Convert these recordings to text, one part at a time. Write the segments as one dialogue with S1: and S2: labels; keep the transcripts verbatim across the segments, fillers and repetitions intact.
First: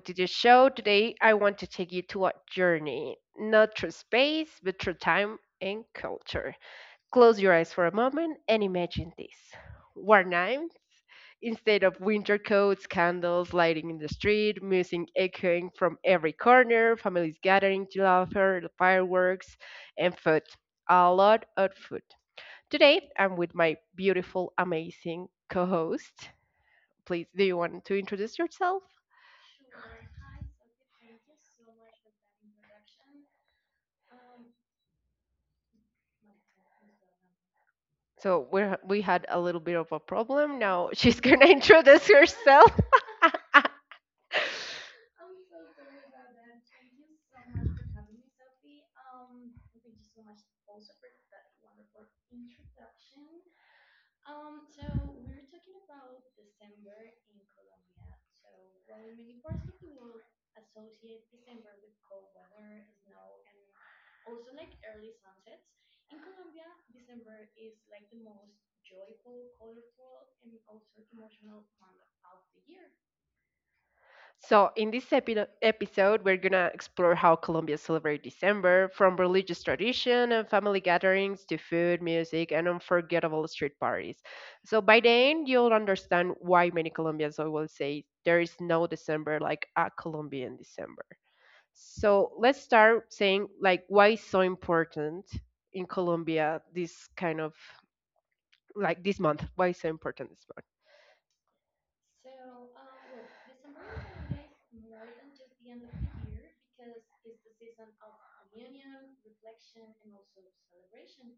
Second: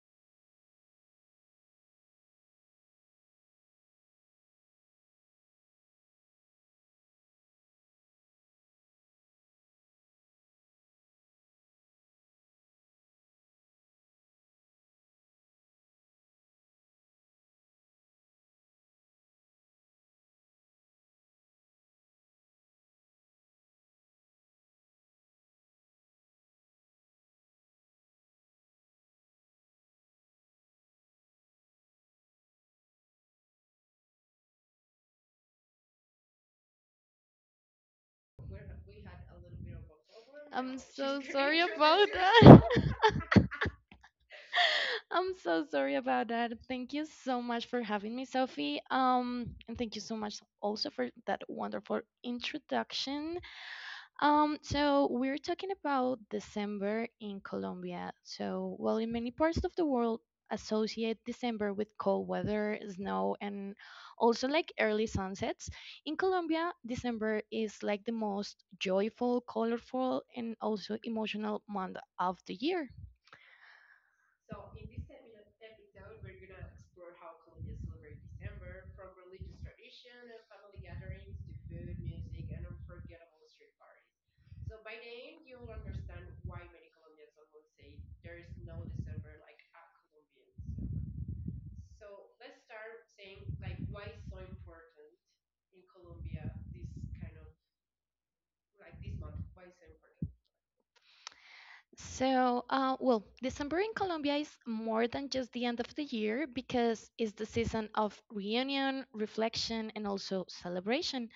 S1: to the show. Today, I want to take you to a journey, not through space, but through time and culture. Close your eyes for a moment and imagine this. Warm night, instead of winter coats, candles lighting in the street, music echoing from every corner, families gathering to laughter, fireworks, and food. A lot of food. Today, I'm with my beautiful, amazing co host. Please, do you want to introduce yourself? So we we had a little bit of a problem.
S2: I'm
S1: Now she's
S2: so
S1: going to
S2: sorry
S1: introduce
S2: about that.
S1: herself.
S2: I'm so sorry about that. Thank you so much for having me, Sophie. Um, and thank you so much also for that wonderful introduction. Um, so we're talking about December in Colombia. So, well, in many parts of the world associate December with cold weather, snow, and also like early sunsets. In Colombia, December is like the most joyful, colorful, and also emotional month of the year.
S1: So, in this epi- episode, we're going to explore how Colombia celebrates December from religious tradition and family gatherings to food, music, and unforgettable street parties. So, by the end, you'll understand why many Colombians always say there is no December like a Colombian December. So, let's start saying, like, why it's so important in Colombia this kind of, like, this month. Why is it so important, this month?
S2: So, uh, well, December in Colombia is more than just the end of the year because it's the season of reunion, reflection, and also celebration.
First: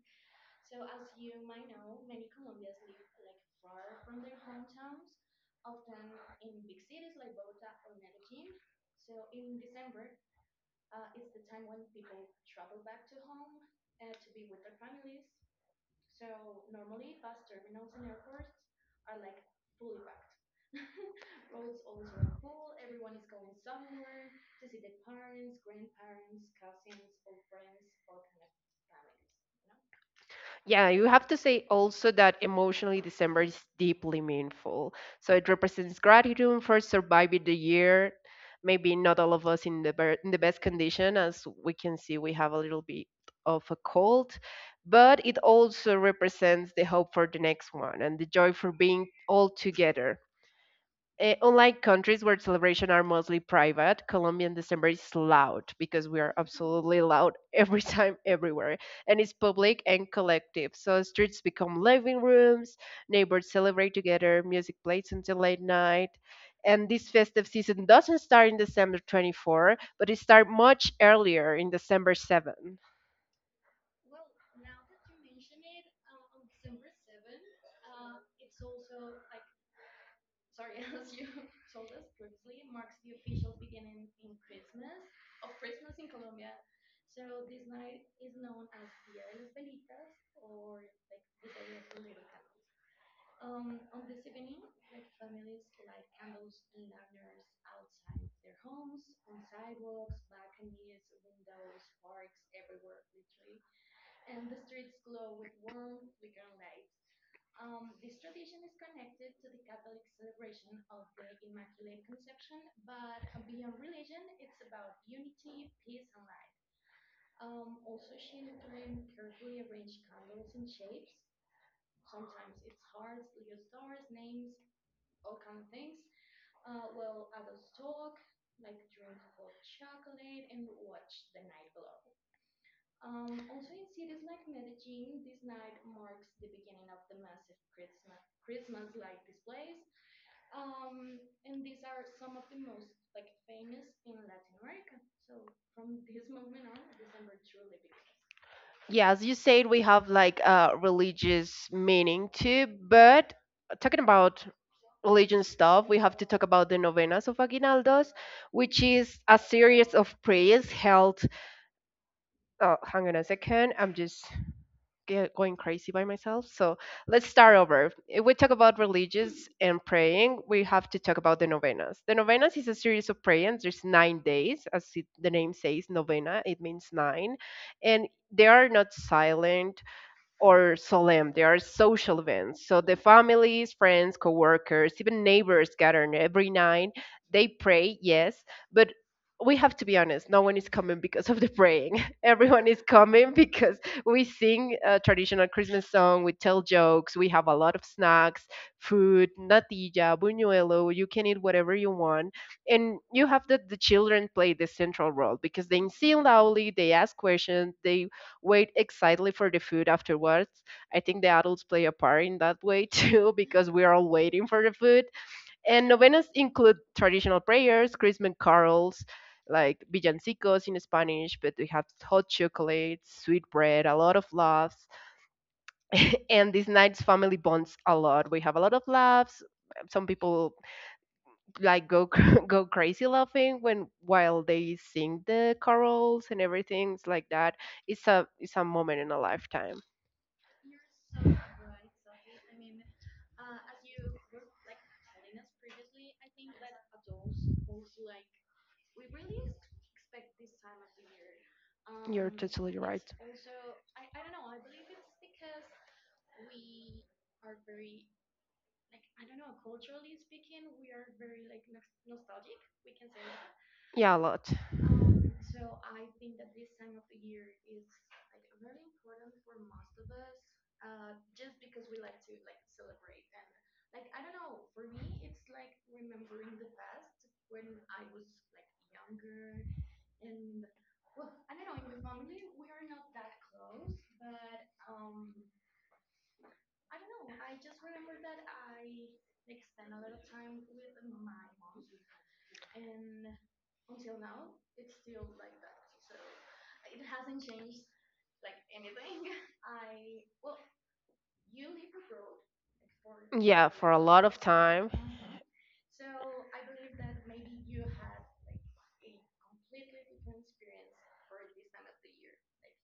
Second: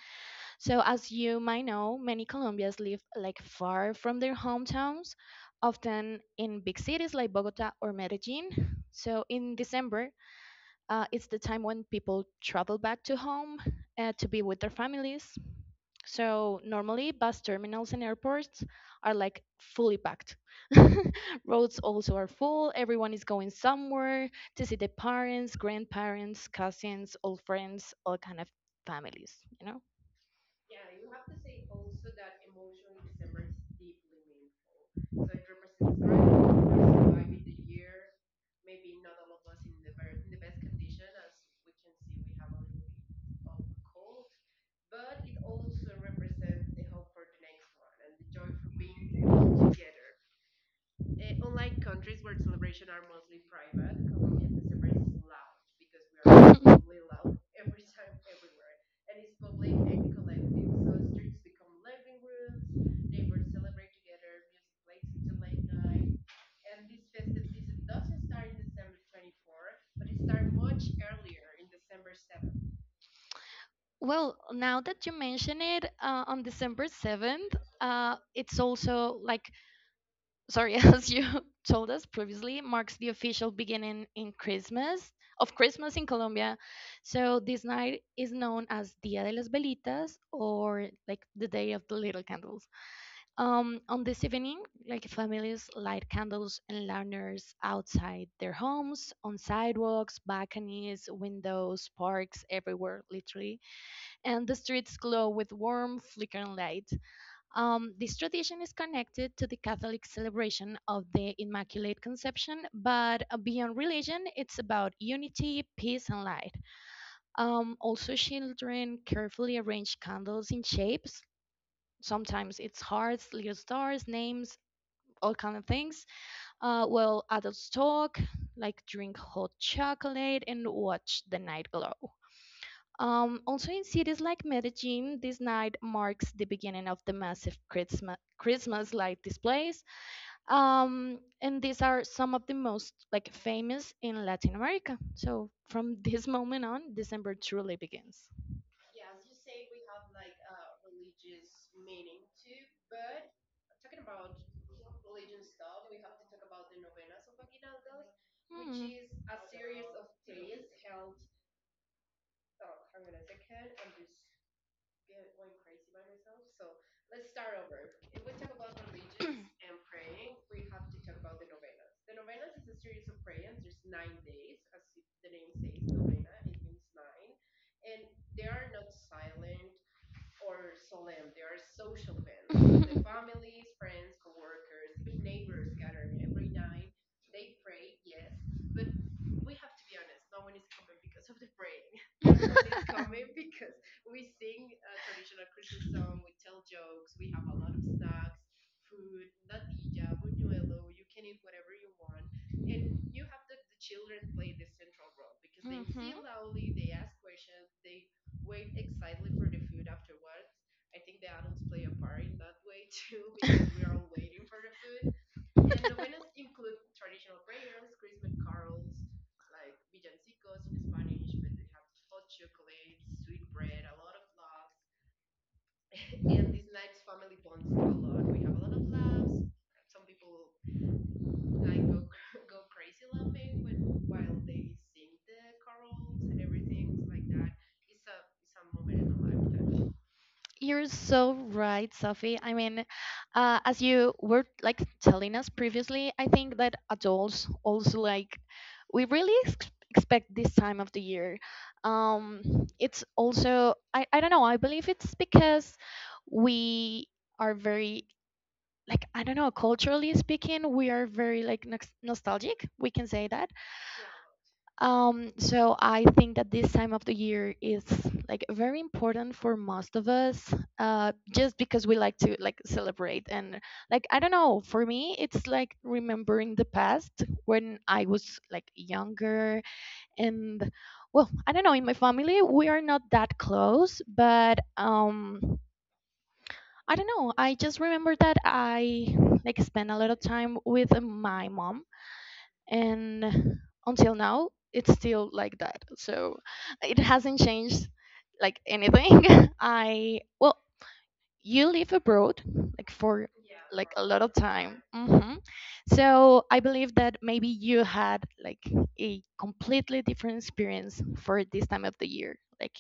S2: So, as you might know, many Colombians live like far from their hometowns, often in big cities like Bogota or Medellin. So, in December, uh, it's the time when people travel back to home uh, to be with their families. So, normally, bus terminals and airports are like fully packed. Roads also are full, everyone is going somewhere to see their parents, grandparents, cousins, old friends, all kind of families, you know?
S1: Yeah, you have to say also that emotionally December is deeply meaningful. So it represents gratitude for surviving the year, maybe not all of us in the ber- in the best condition, as we can see we have a little bit of a cold, but it also represents the hope for the next one and the joy for being all together. Eh, unlike countries where celebrations are mostly private, Colombian December is loud, because we are absolutely loud every time, everywhere. And it's public and collective. So streets become living rooms, neighbors celebrate together, music plays until late night. And this festive season doesn't start in December twenty-fourth, but it starts much earlier in December seventh.
S2: Well, now that you mention it, uh, on December seventh, uh, it's also like, sorry, as you told us previously, marks the official beginning in Christmas, of Christmas in Colombia. So this night is known as Dia de las Velitas or like the Day of the Little Candles. Um, on this evening, like families light candles and lanterns outside their homes, on sidewalks, balconies, windows, parks, everywhere, literally and the streets glow with warm, flickering light. Um, this tradition is connected to the Catholic celebration of the Immaculate Conception, but uh, beyond religion, it's about unity, peace, and light. Um, also, children carefully arrange candles in shapes. Sometimes it's hearts, little stars, names, all kind of things. Uh, while adults talk, like drink hot chocolate and watch the night glow. Um, also, in cities like Medellin, this night marks the beginning of the massive Christmas Christmas light displays, um, and these are some of the most like famous in Latin America. So from this moment on, December truly begins.
S1: Yeah, as you said, we have like a religious meaning too, but talking about religion stuff, we have to talk about the Novenas of Aguinaldos, which
S2: Hmm.
S1: is a series of prayers held. Uh, hang on a second, I'm just get going crazy by myself. So let's start over. If we talk about religious and praying, we have to talk about the Novenas. The Novenas is a series of prayers. There's nine days, as it, the name says, Novena, it means nine. And they are not silent or solemn. They are social events. So the families, friends, coworkers, even neighbors gather every night. They pray, yes, but we have to be honest. No one is coming because of the praying. Everyone is coming because we sing a traditional Christmas song. We tell jokes. We have a lot of snacks, food, natilla, buñuelo. You can eat whatever you want, and you have the the children play the central role because they
S2: Mhm.
S1: sing loudly. They ask questions. They wait excitedly for the food afterwards. I think the adults play a part in that way too because we are all waiting for the food. And novenas include traditional prayers, Christmas carols, like villancicos in Spanish, but we have hot chocolate, sweet bread, a lot of laughs. And these nights family bonds a lot. We have a lot of laughs. Some people like go go crazy laughing when while they sing the carols and everything like that. It's a it's a moment in a lifetime.
S2: You're so right, Sophie. I mean, uh, as you were like telling us previously, I think that adults also like we really ex- expect this time of the year. Um,
S1: Totally.
S2: it's also I I don't know. I believe it's because we are very like I don't know culturally speaking, we are very like nox- nostalgic. We can say that
S1: Yeah, a lot.
S2: um, so I think that this time of the year is like very important for most of us, uh, just because we like to like celebrate and like I don't know, for me it's like remembering the past when I was like younger and well, I don't know, in my family we are not that close, but um I don't know, I just remember that I like spent a lot of time with uh, my mom and until now it's still like that so it hasn't changed like anything. i well, you live abroad like for like a lot of time.
S1: Time.
S2: Hmm, so I believe that maybe you had like a completely different experience for this time of the year like.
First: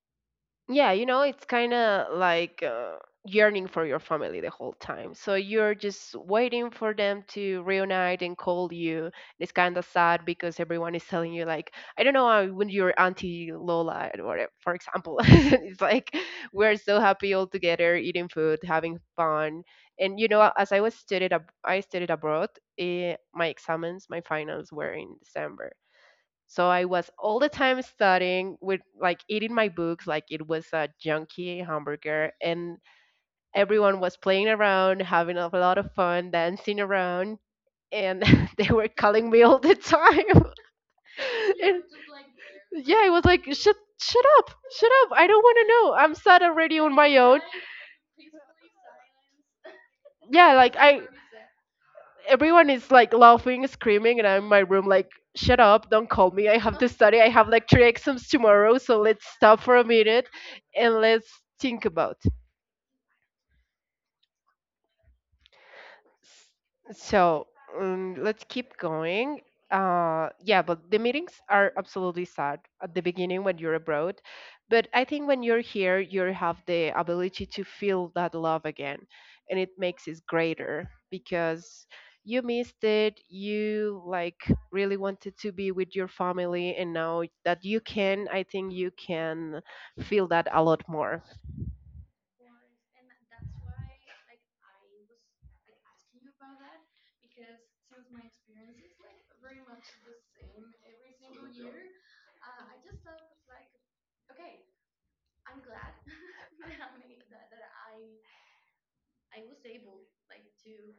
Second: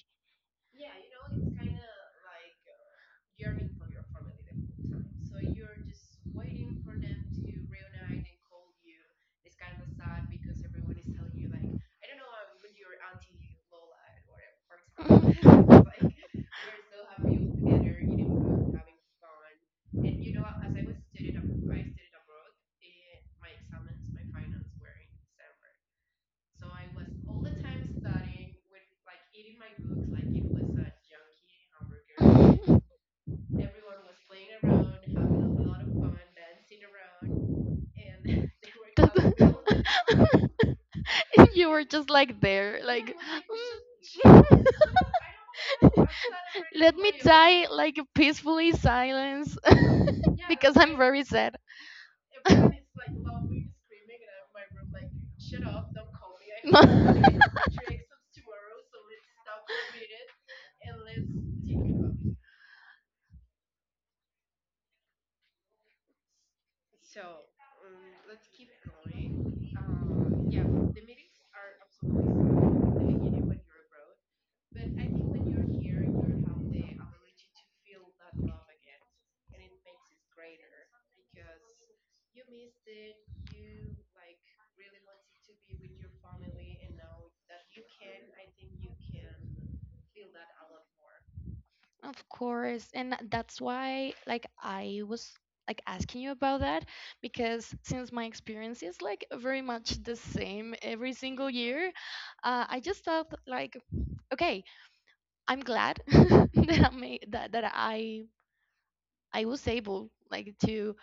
S1: Yeah, you know, it's kind of like uh, yearning for your family the whole time. So you're just waiting for them to reunite and call you. It's kind of sad because everyone is telling you, like, I don't know, uh, when your auntie Lola, or whatever, for example, it's like we're so happy all together, eating food, having fun. And you know, as I was studied, ab- I studied abroad. Eh, my exams, my finals were in December, so I was all the time studying with like eating my books like it was a junky hamburger, and everyone was playing around, having a lot of fun, dancing around, and they were calling me all
S2: Colorful.
S1: the time.
S2: You
S1: And
S2: were just like there. Yeah,
S1: yeah, I was
S2: I
S1: like shut shut up. Shut up. I don't want to
S2: like,
S1: know. I'm sad already on my own.
S2: die like peacefully silence.
S1: Yeah, like
S2: Yeah,
S1: I,
S2: very sad.
S1: everyone is like laughing, screaming, and I'm in my room like, shut up, don't call me. I have to study. I have like three exams tomorrow, so let's stop for a minute and let's think about. So um, let's keep going. Uh, yeah, but the meetings are absolutely sad at the beginning when you're abroad. But I think when you're here, you have the ability to feel that love again, and it makes it greater because you missed it. You like really wanted to be with your family, and now that you can, I think you can feel that a lot more.
S2: Of course. And that's why like I was like asking you about that because since my experience is like very much the same every single year, uh, I just thought like okay, I'm glad that I made that that I I was able like to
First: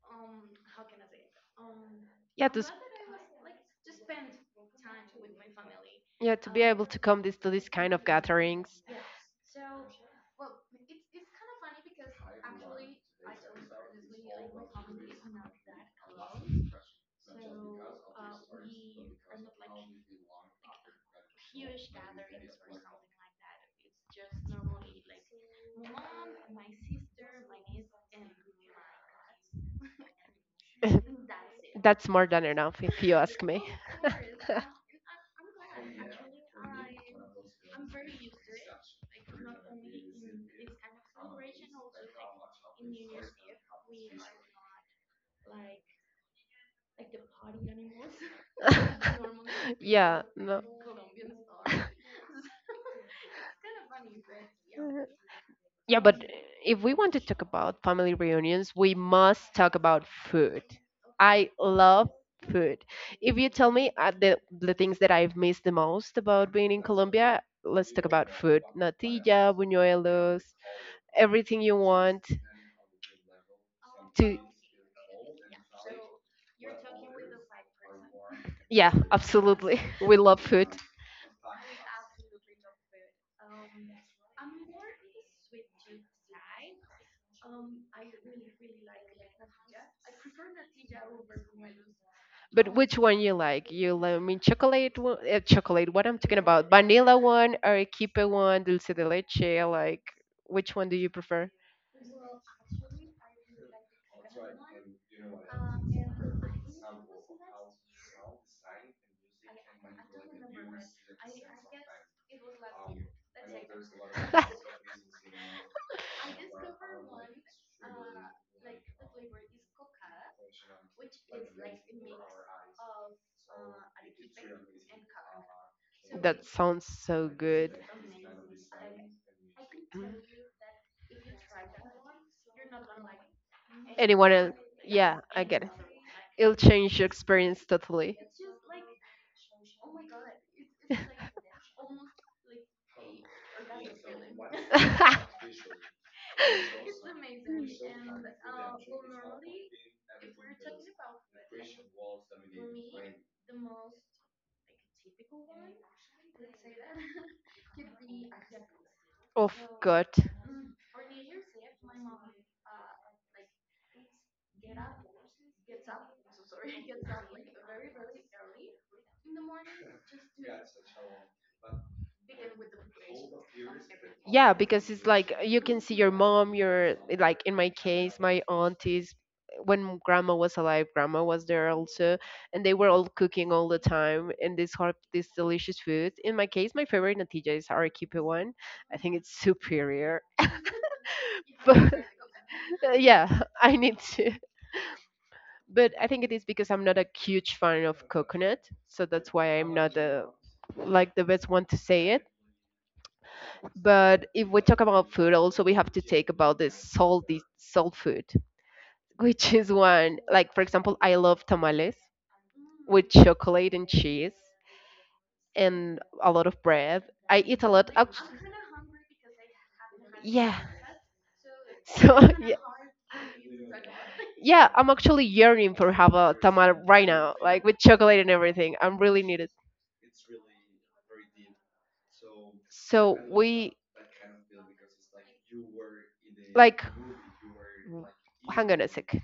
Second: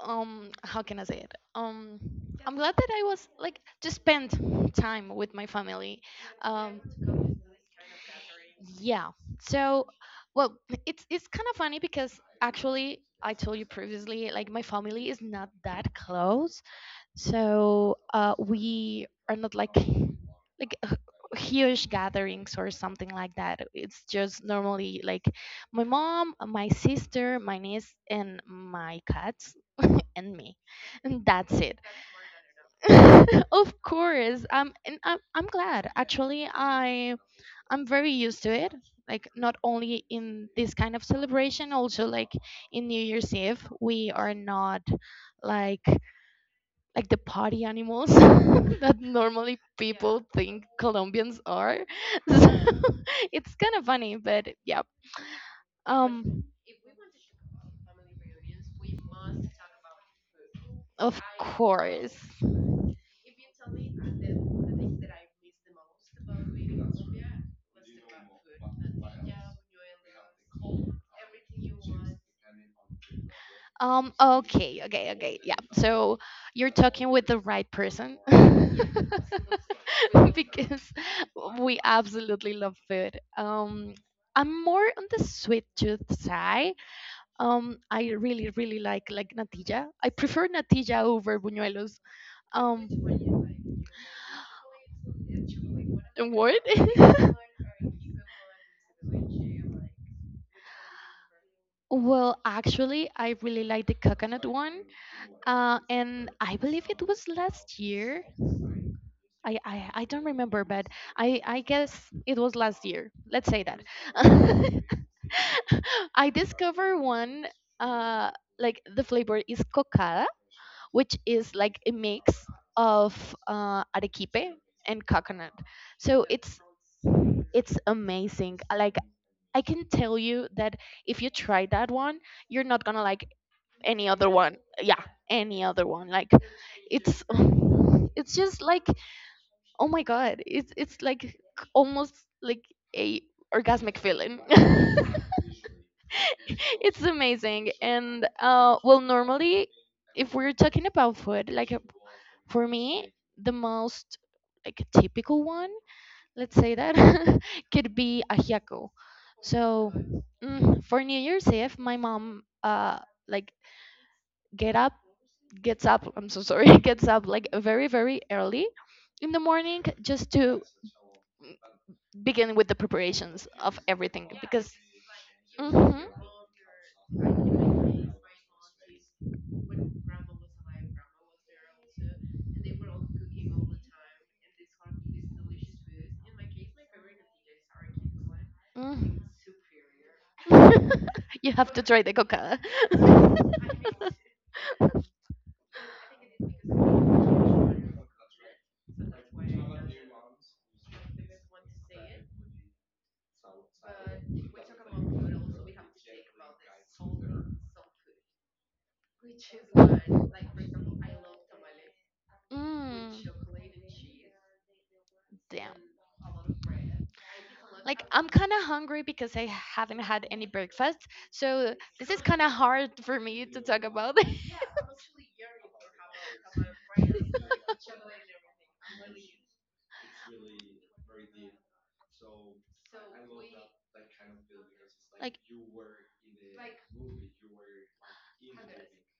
S2: um how can I say it? Um
S1: Yeah,
S2: I'm
S1: this.
S2: glad that I was like to spend time with my family.
S1: Yeah, to be
S2: Um
S1: able to come this, to these kind of gatherings.
S2: Yeah. So, well, it's it's kind of funny because actually I told you previously, like my family is not that close, so uh, we are not like like uh, huge gatherings or something like that. It's just normally like my mom, my sister, my niece, and my cats and me, and that's it.
S1: That's more than enough, if you ask me.
S2: Of course. Um, and I'm I'm glad. Actually, I I'm very used to it. Like not only in this kind of celebration, also like in New Year's Eve, we are not like like the party animals that normally Yeah. people
S1: Yeah,
S2: think
S1: no.
S2: Colombians are. So it's kind of funny, but yeah.
S1: Uh, Yeah, but
S2: Um,
S1: if we want to talk about family reunions, we must talk about food.
S2: of
S1: I love
S2: course.
S1: food. If you tell me uh, the the things that I've missed the most about being in Colombia, let's talk about food. Natilla, buñuelos, everything you want
S2: Um,
S1: to.
S2: okay, okay, okay. Yeah. So you're talking with the right person.
S1: Yeah, absolutely. We love food.
S2: Because we absolutely love food. Um, I'm more on the sweet tooth side. Um, I really, really like like natilla. I prefer natilla over buñuelos.
S1: But
S2: Um,
S1: which one you like, you like, I mean, chocolate one, uh, chocolate, what I'm talking
S2: what?
S1: about, vanilla one, arequipe one, dulce de leche, like, which one do you prefer?
S2: Well, actually, I really like the coconut one. Uh, and I believe it was last year. I, I, I don't remember, but I, I guess it was last year. Let's say that. I discovered one, uh, like the flavor is coca which is like a mix of uh, arequipe and coconut. So
S1: That
S2: it's
S1: sounds so
S2: it's
S1: good.
S2: amazing. I like, I can tell you that if you try that one, you're not gonna like any other
S1: Anyone
S2: one.
S1: else?
S2: Yeah,
S1: Yeah, I
S2: any
S1: get it.
S2: other one. Like
S1: It'll change your
S2: it's
S1: experience totally.
S2: it's just like oh my god it's it's like almost like a orgasmic feeling. It's amazing and uh well normally if we're talking about food like uh, for me the most like typical one let's say that could be ajiaco.
S1: Of
S2: So
S1: God.
S2: mm, for New Year's Eve my mom uh like get up gets up, I'm so sorry, gets up like very very early in the morning just to begin with the preparations of everything
S1: Yeah,
S2: because
S1: because it's like you can see
S2: Mhm.
S1: your mom, your, like in my case, my aunties. When grandma was alive, grandma was there also, and they were all cooking all the time and this hot, this delicious food. In my case, my favorite natilla is arequipe one. I think
S2: Mm.
S1: it's superior.
S2: you have to
S1: But
S2: try the coca.
S1: yeah, I need to. But I think it is because I'm not a huge fan of coconut, so that's why I'm not the like the best one to say it. But if we talk about food, also we have to take about the salty salt food, which is one, like, for example, I love tamales
S2: Mm.
S1: with chocolate and cheese
S2: Damn,
S1: and a lot of bread. I eat a lot.
S2: like
S1: Of,
S2: I'm kind of hungry because I haven't had any
S1: yeah.
S2: breakfast so this
S1: So
S2: is kind of
S1: yeah.
S2: hard for me to talk about.
S1: Yeah, I'm actually yearning for have a tamal right now, like with chocolate and everything. I'm really need it. So we
S2: like
S1: like hang on a sec.